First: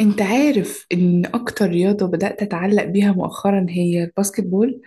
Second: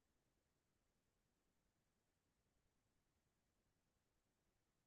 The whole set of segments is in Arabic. انت عارف ان اكتر رياضة بدأت اتعلق بيها مؤخرا هي الباسكت بول؟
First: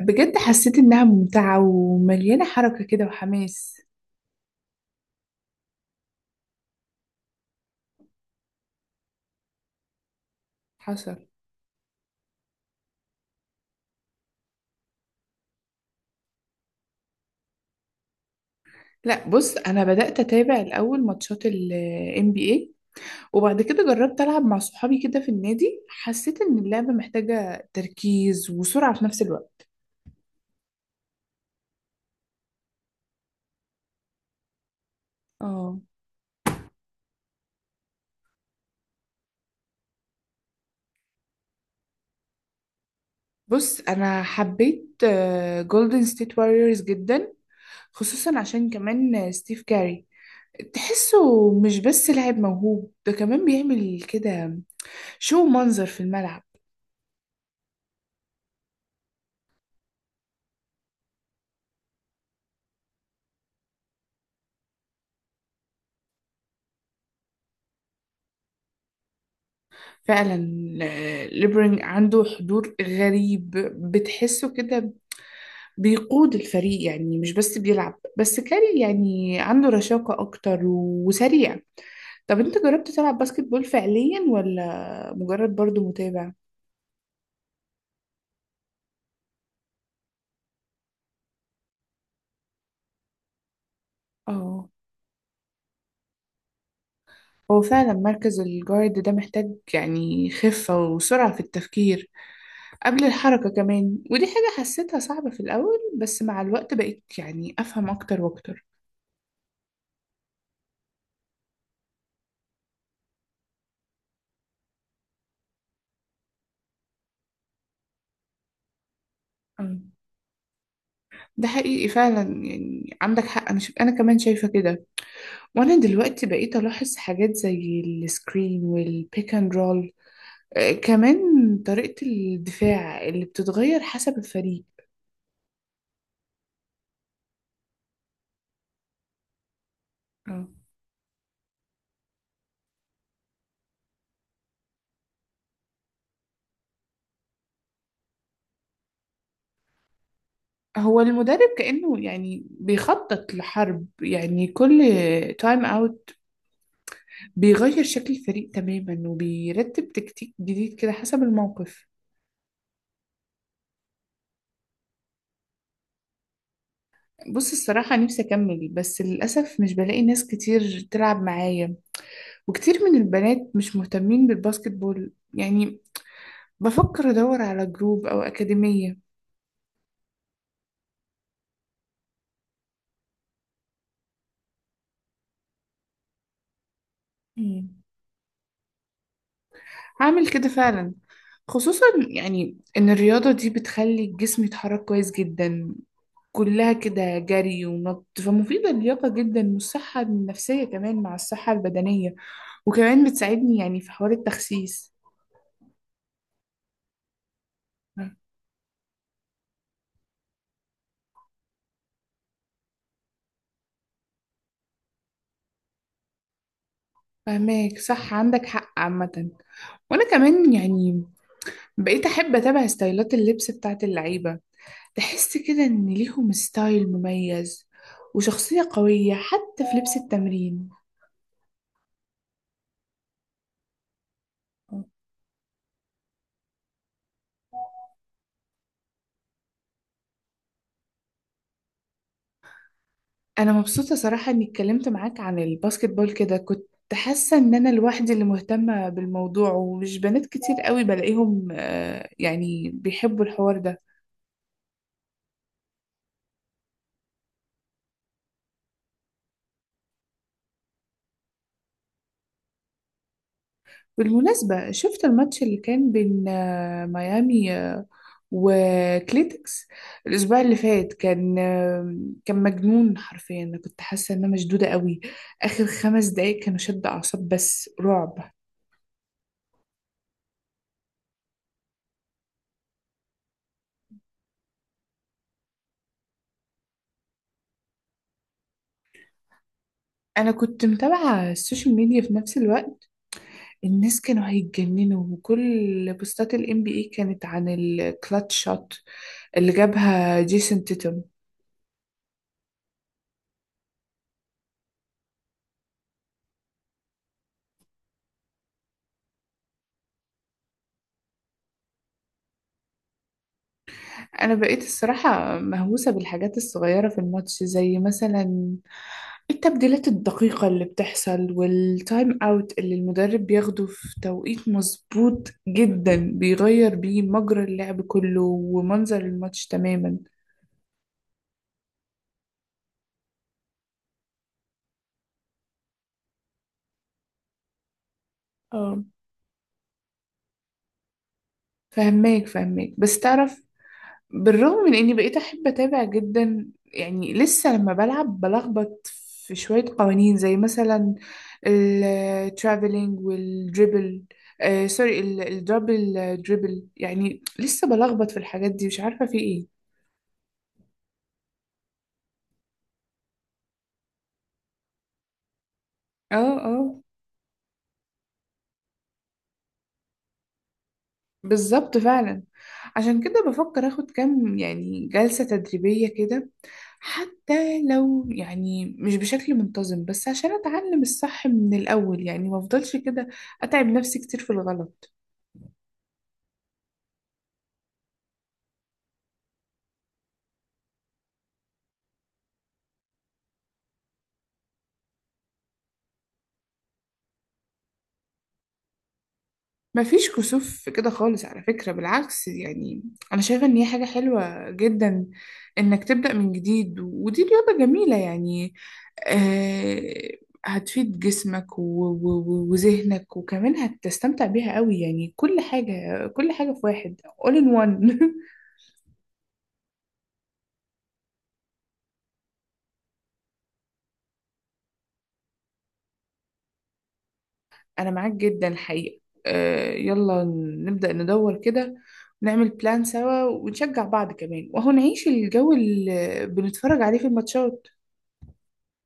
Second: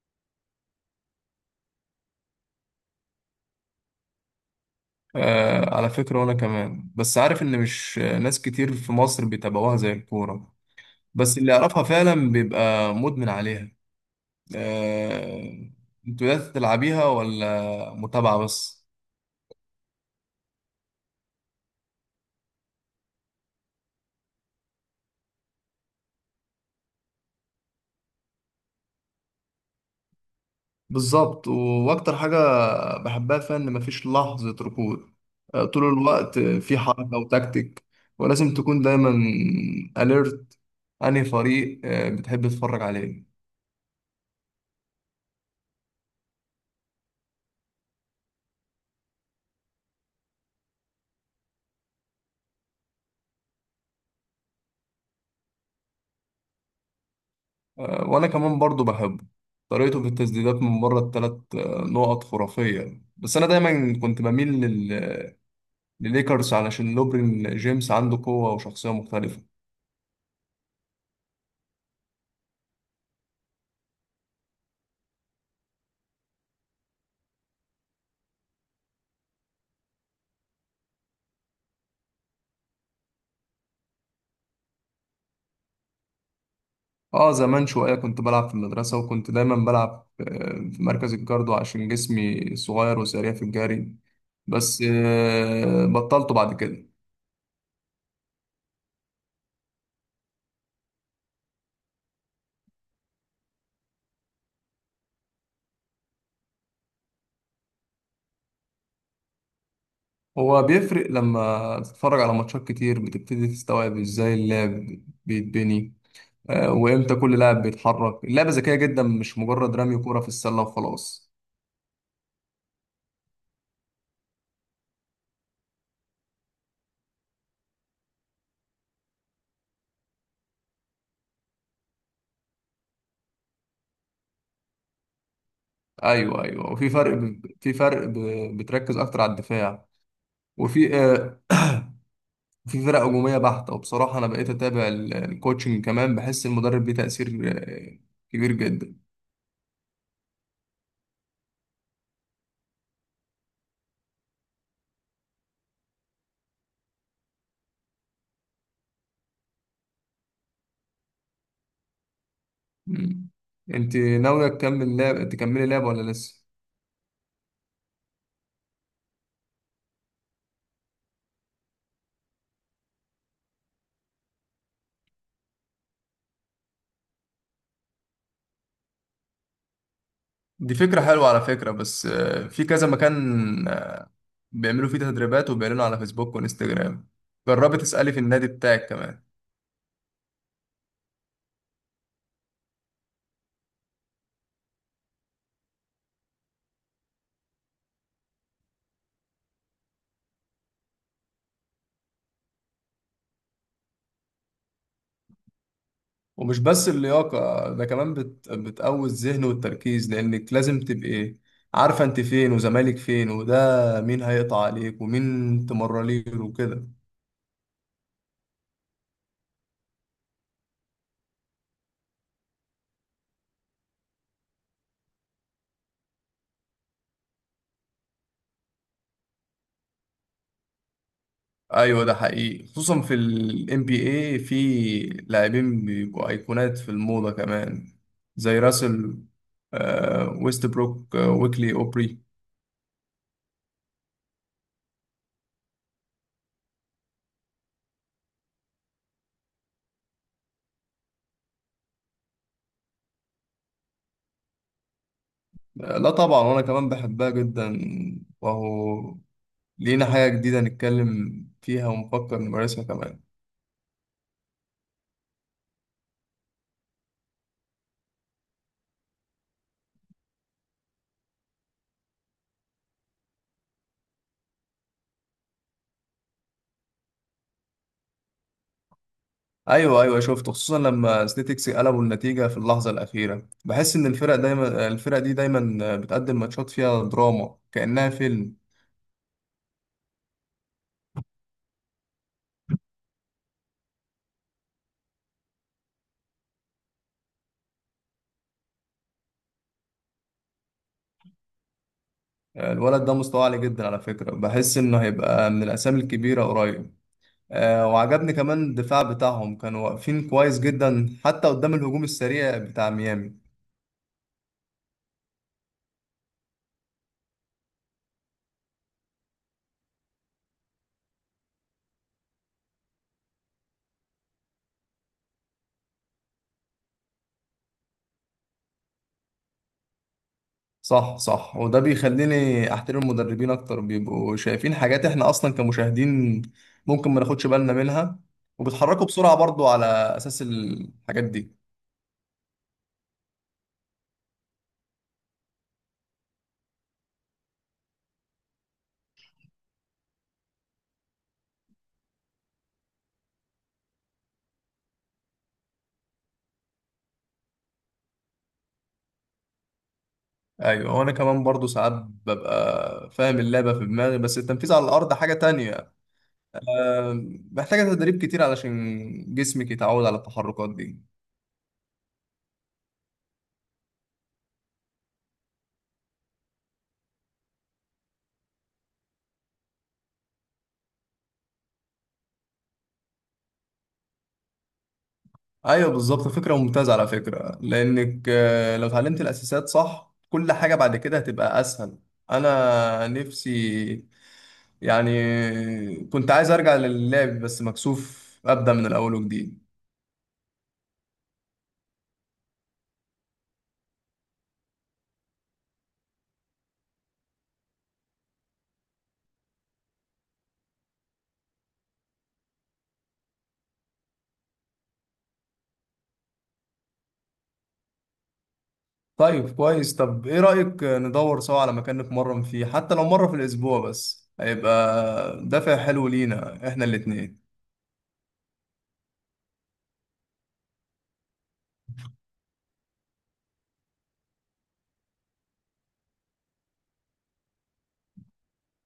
بجد حسيت انها ممتعة ومليانة حركة كده وحماس. آه، على فكرة وأنا كمان بس عارف إن مش ناس كتير في مصر بيتابعوها زي الكورة. حصل. بس اللي يعرفها فعلا بيبقى مدمن عليها. آه. أنتوا يا تلعبيها ولا متابعة بس؟ لا، بص انا بدأت اتابع الاول ماتشات ال NBA، وبعد كده جربت العب مع صحابي كده في النادي. حسيت ان اللعبة محتاجة تركيز وسرعة في نفس الوقت. بالظبط، وأكتر حاجة بحبها فيها إن مفيش لحظة ركود. آه، اه. طول الوقت في حركة وتكتيك، ولازم تكون دايما أليرت. أنهي فريق بتحب تتفرج عليه؟ بص انا حبيت جولدن ستيت واريورز جدا، خصوصا عشان كمان ستيف كاري. تحسه مش بس لاعب موهوب، ده كمان بيعمل كده شو منظر في الملعب. آه، وانا كمان برضو بحبه، طريقته في التسديدات من بره الثلاث نقط خرافية. بس انا دايما كنت بميل لليكرز علشان لوبرين جيمس عنده قوة وشخصية مختلفة. فعلا، ليبرينج عنده حضور غريب. بتحسه كده بيقود الفريق، يعني مش بس بيلعب. بس كاري يعني عنده رشاقة أكتر وسريع. طب أنت جربت تلعب باسكت بول فعليا ولا مجرد برضو متابع؟ اه، زمان شوية كنت بلعب في المدرسة، وكنت دايما بلعب في مركز الجاردو عشان جسمي صغير وسريع في الجري. اه. بس بطلته بعد كده. هو فعلا مركز الجارد ده محتاج يعني خفة وسرعة في التفكير قبل الحركة كمان، ودي حاجة حسيتها صعبة في الأول، بس مع الوقت بقيت يعني أفهم أكتر وأكتر. هو بيفرق لما تتفرج على ماتشات كتير بتبتدي تستوعب ازاي اللعب بيتبني. آه، وامتى كل لاعب بيتحرك. اللعبه ذكيه جدا، مش مجرد مم. رمي كوره في السله وخلاص. ده حقيقي فعلا، يعني عندك حق. أنا كمان شايفة كده. وأنا دلوقتي بقيت ألاحظ حاجات زي السكرين والبيك أند رول، كمان طريقة الدفاع اللي بتتغير حسب الفريق. ايوه، ايوه، في فرق بتركز اكتر على الدفاع. اه. وفي آه، في فرق هجوميه بحته، وبصراحه انا بقيت اتابع الكوتشنج كمان، بحس المدرب ليه تاثير كبير جدا. هو المدرب كأنه يعني بيخطط لحرب، يعني كل تايم اوت بيغير شكل الفريق تماما وبيرتب تكتيك جديد كده حسب الموقف. مم. انت ناويه تكملي لعب ولا لسه؟ بص الصراحة نفسي أكمل، بس للأسف مش بلاقي ناس كتير تلعب معايا، وكتير من البنات مش مهتمين بالباسكت بول يعني. بفكر أدور على جروب أو أكاديمية. دي فكرة حلوة على فكرة، بس في كذا مكان بيعملوا فيه تدريبات وبيعلنوا على فيسبوك وانستجرام. جربي مم. تسألي في النادي بتاعك كمان. هعمل كده فعلا، خصوصا يعني إن الرياضة دي بتخلي الجسم يتحرك كويس جدا. كلها كده جري ونط، فمفيدة اللياقة جدا والصحة النفسية كمان مع الصحة البدنية. وكمان بتساعدني يعني في حوار التخسيس. ومش بس اللياقة، ده كمان بتقوي الذهن والتركيز، لأنك لازم تبقي عارفة أنت فين وزمالك فين، وده مين هيقطع عليك ومين تمرليله وكده. فهماك صح، عندك حق عامة. وانا كمان يعني بقيت احب اتابع ستايلات اللبس بتاعت اللعيبة. تحس كده ان ليهم ستايل مميز وشخصية قوية حتى في لبس التمرين. أيوة، ده حقيقي خصوصا في ال NBA، في لاعبين بيبقوا أيقونات في الموضة كمان، زي راسل ويست بروك ويكلي أوبري. انا مبسوطة صراحة اني اتكلمت معاك عن الباسكت بول كده، كنت حاسة ان انا لوحدي اللي مهتمة بالموضوع، ومش بنات كتير قوي بلاقيهم يعني بيحبوا الحوار ده. آه، لا طبعا، وأنا كمان بحبها جدا، وهو لينا حاجة جديدة نتكلم فيها ونفكر نمارسها كمان. بالمناسبة، شفت الماتش اللي كان بين ميامي وكليتكس الاسبوع اللي فات؟ كان مجنون حرفيا. انا كنت حاسه ان انا مشدوده قوي اخر 5 دقايق. كانوا شد اعصاب، بس رعب. ايوه، ايوه، شفته خصوصا لما سنيتكس قلبوا النتيجه في اللحظه الاخيره، بحس ان الفرق دي دايما بتقدم ماتشات فيها دراما كانها فيلم. انا كنت متابعه السوشيال ميديا في نفس الوقت. الناس كانوا هيتجننوا، وكل بوستات الام بي اي كانت عن الكلاتش شوت اللي جابها جيسون تيتم. الولد ده مستوى عالي جدا على فكره، بحس انه هيبقى من الاسامي الكبيره قريب. آه، وعجبني كمان الدفاع بتاعهم، كانوا واقفين كويس جدا حتى قدام الهجوم السريع بتاع ميامي. انا بقيت الصراحة مهووسة بالحاجات الصغيرة في الماتش، زي مثلا التبديلات الدقيقة اللي بتحصل والتايم اوت اللي المدرب بياخده في توقيت مظبوط جدا، بيغير بيه مجرى اللعب كله ومنظر الماتش تماما. صح، صح، وده بيخليني احترم المدربين اكتر، بيبقوا شايفين حاجات احنا اصلا كمشاهدين ممكن ما ناخدش بالنا منها، اه. وبيتحركوا بسرعة برضو على اساس الحاجات دي. فهماك فهماك، بس تعرف، بالرغم من اني بقيت احب اتابع جدا، يعني لسه لما بلعب بلخبط في شوية قوانين، زي مثلا الترافلينج والدريبل، سوري، الدبل دريبل. يعني لسه بلخبط في الحاجات دي، مش عارفة في ايه. ايوه، وانا كمان برضو ساعات ببقى فاهم اللعبة في دماغي، بس التنفيذ على الارض حاجة تانية. اه، اه، محتاجة تدريب كتير علشان جسمك يتعود على التحركات دي. بالظبط فعلا. عشان كده بفكر اخد كام يعني جلسة تدريبية كده، حتى لو يعني مش بشكل منتظم، بس عشان اتعلم الصح من الاول، يعني ما افضلش كده اتعب نفسي كتير في الغلط. ايوه بالظبط، فكرة ممتازة على فكرة، لانك لو اتعلمت الاساسات صح كل حاجة بعد كده هتبقى اسهل. انا نفسي يعني كنت عايز ارجع للعب، بس مكسوف ابدا من الاول وجديد. مفيش كسوف في كده خالص على فكرة، بالعكس يعني. أنا شايفة إن هي حاجة حلوة جدا إنك تبدأ من جديد، ودي رياضة جميلة يعني. آه هتفيد جسمك وذهنك، وكمان هتستمتع بيها قوي، يعني كل حاجة، كل حاجة في واحد. all in one طيب كويس، طب ايه رايك ندور سوا على مكان نتمرن فيه، حتى لو مره في الاسبوع، بس هيبقى دافع حلو لينا احنا الاتنين. أنا معاك جدا الحقيقة. يلا، نبدأ ندور كده، ونعمل بلان سوا، ونشجع بعض كمان، وهو نعيش الجو اللي بنتفرج عليه في الماتشات.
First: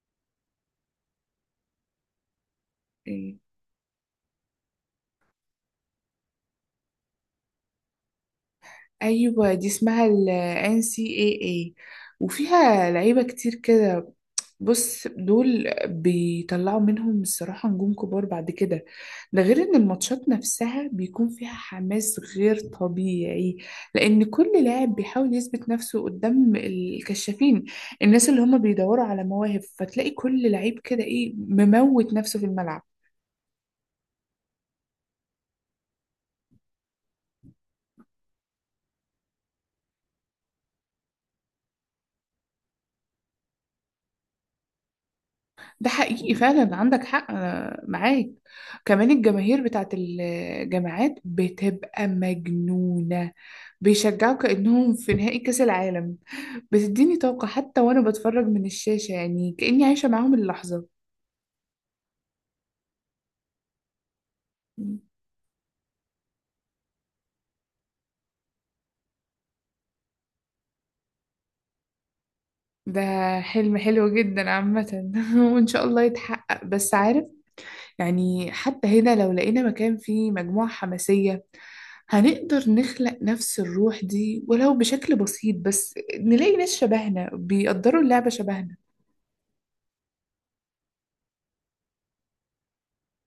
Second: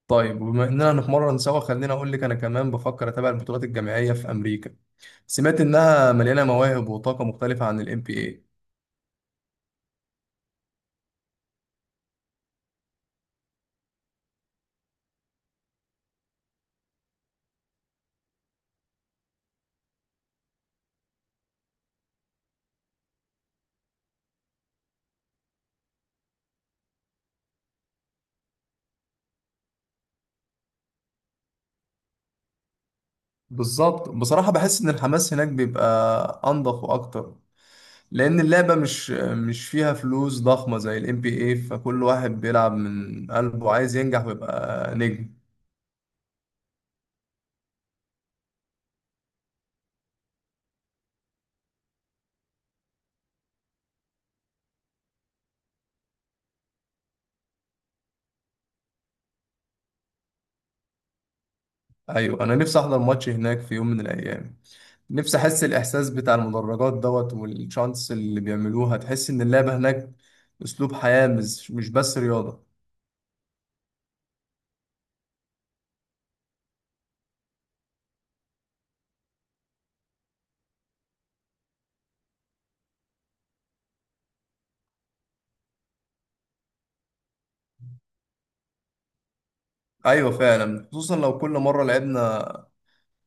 طيب، وبما اننا نتمرن سوا، خليني اقول لك انا كمان بفكر اتابع يعني البطولات الجامعيه في امريكا. سمعت انها مليانه مواهب وطاقه مختلفه عن الام بي اي. ايوه، دي اسمها ال NCAA، وفيها لعيبة كتير كده. بص دول بيطلعوا منهم الصراحة نجوم كبار بعد كده. ده غير ان الماتشات نفسها بيكون فيها حماس غير طبيعي، لان كل لاعب بيحاول يثبت نفسه قدام الكشافين، الناس اللي هم بيدوروا على مواهب، فتلاقي كل لعيب كده ايه مموت نفسه في الملعب. بالظبط، بصراحه بحس ان الحماس هناك بيبقى انضف واكتر، لان اللعبه مش فيها فلوس ضخمه زي الام بي اي، فكل واحد بيلعب من قلبه عايز ينجح ويبقى نجم. ده حقيقي فعلا، عندك حق، أنا معاك. كمان الجماهير بتاعت الجامعات بتبقى مجنونة، بيشجعوا كأنهم في نهائي كأس العالم. بتديني طاقة حتى وأنا بتفرج من الشاشة، يعني كأني عايشة معاهم اللحظة. ايوه، انا نفسي احضر ماتش هناك في يوم من الايام. نفسي احس الاحساس بتاع المدرجات دوت والشانس اللي بيعملوها، تحس ان اللعبه هناك اسلوب حياه، مش بس رياضه. ده حلم حلو جدا عامة وإن شاء الله يتحقق. بس عارف، يعني حتى هنا لو لقينا مكان فيه مجموعة حماسية، هنقدر نخلق نفس الروح دي، ولو بشكل بسيط، بس نلاقي ناس شبهنا بيقدروا اللعبة شبهنا. ايوه، فعلا، خصوصا لو كل مره لعبنا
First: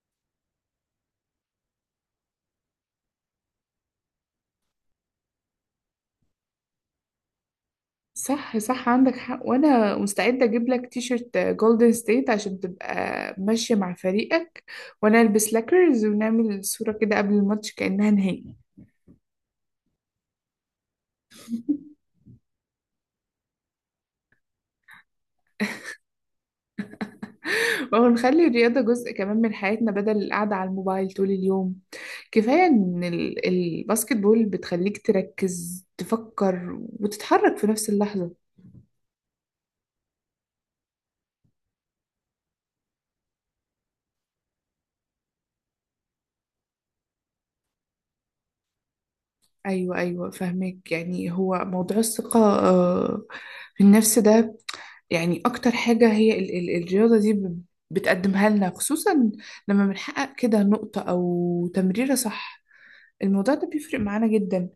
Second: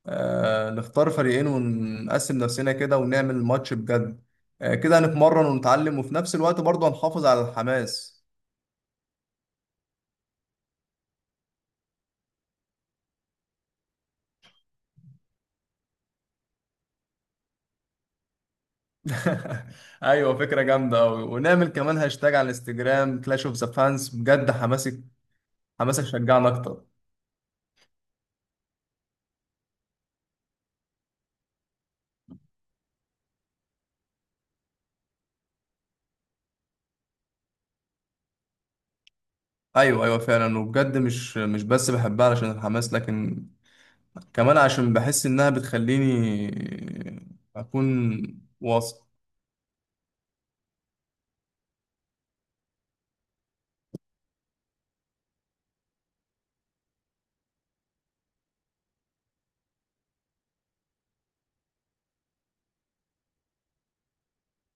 نختار فريقين ونقسم نفسنا كده ونعمل ماتش بجد. كده هنتمرن ونتعلم، وفي نفس الوقت برضه هنحافظ على الحماس. صح صح، عندك حق. وانا مستعدة اجيب لك تيشرت جولدن ستيت عشان تبقى ماشية مع فريقك، وانا البس لاكرز ونعمل صورة كده قبل الماتش كأنها نهائي. ايوه، فكره جامده قوي، ونعمل كمان هاشتاج على الانستجرام كلاش اوف ذا فانز، بجد حماسك شجعنا اكتر. ما هو نخلي الرياضة جزء كمان من حياتنا، بدل القعدة على الموبايل طول اليوم. كفاية إن الباسكت بول بتخليك تركز، تفكر، وتتحرك في نفس اللحظة. ايوه، ايوه، فعلا، وبجد مش بس بحبها علشان الحماس، لكن كمان عشان بحس انها بتخليني اكون واثق. أيوة أيوة، فهمك. يعني هو موضوع الثقة في النفس ده، يعني أكتر حاجة هي الرياضة دي بتقدمها لنا، خصوصا لما بنحقق كده نقطة أو تمريرة صح، الموضوع ده بيفرق معانا جدا.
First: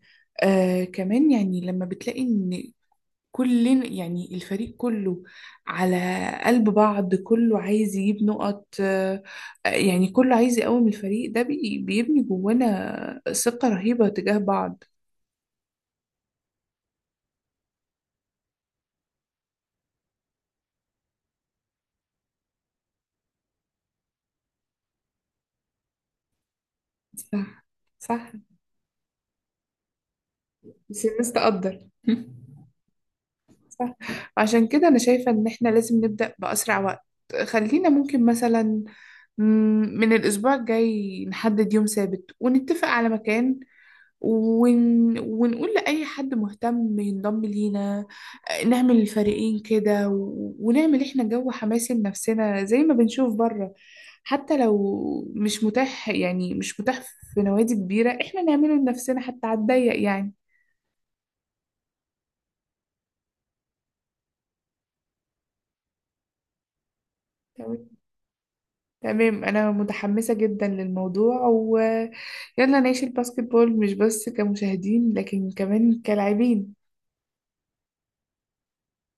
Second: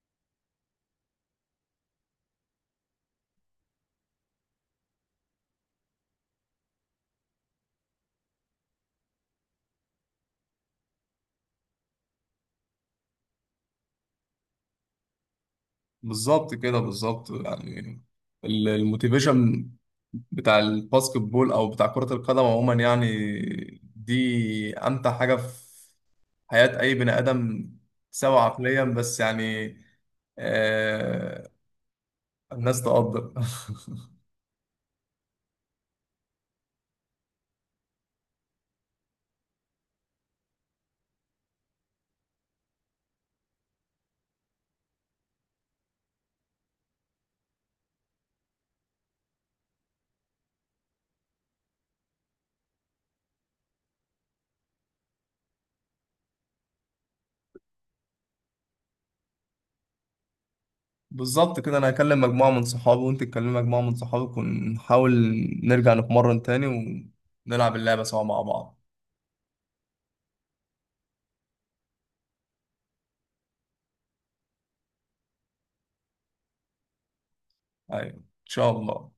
كمان يعني لما بتلاقي إن كل يعني الفريق كله على قلب بعض، كله عايز يجيب نقط، يعني كله عايز يقوم الفريق ده بيبني جوانا ثقة رهيبة تجاه بعض. بالظبط كده بالظبط يعني، الموتيفيشن بتاع الباسكت بول او بتاع كرة القدم عموما يعني دي امتع حاجة في حياة اي بني صح ادم. صح، سواء عقليا بس يعني، بس الناس آه. تقدر. الناس تقدر. صح. عشان كده أنا شايفة إن إحنا لازم نبدأ بأسرع وقت. خلينا ممكن مثلا مم، من الأسبوع الجاي نحدد يوم ثابت ونتفق على مكان، ونقول لأي حد مهتم ينضم لينا، نعمل الفريقين كده ونعمل احنا جو حماسي لنفسنا زي ما بنشوف بره. حتى لو مش متاح يعني مش متاح في نوادي كبيرة، احنا نعمله لنفسنا حتى على الضيق يعني. بالظبط كده، انا هكلم مجموعة من صحابي وانت تكلم مجموعة من صحابك، ونحاول نرجع نتمرن تاني، ونلعب تمام، اللعبة سوا مع بعض. تمام، أنا متحمسة جدا للموضوع، ويلا نعيش الباسكت بول مش بس كمشاهدين، لكن كمان كلاعبين. ايوه ان شاء الله.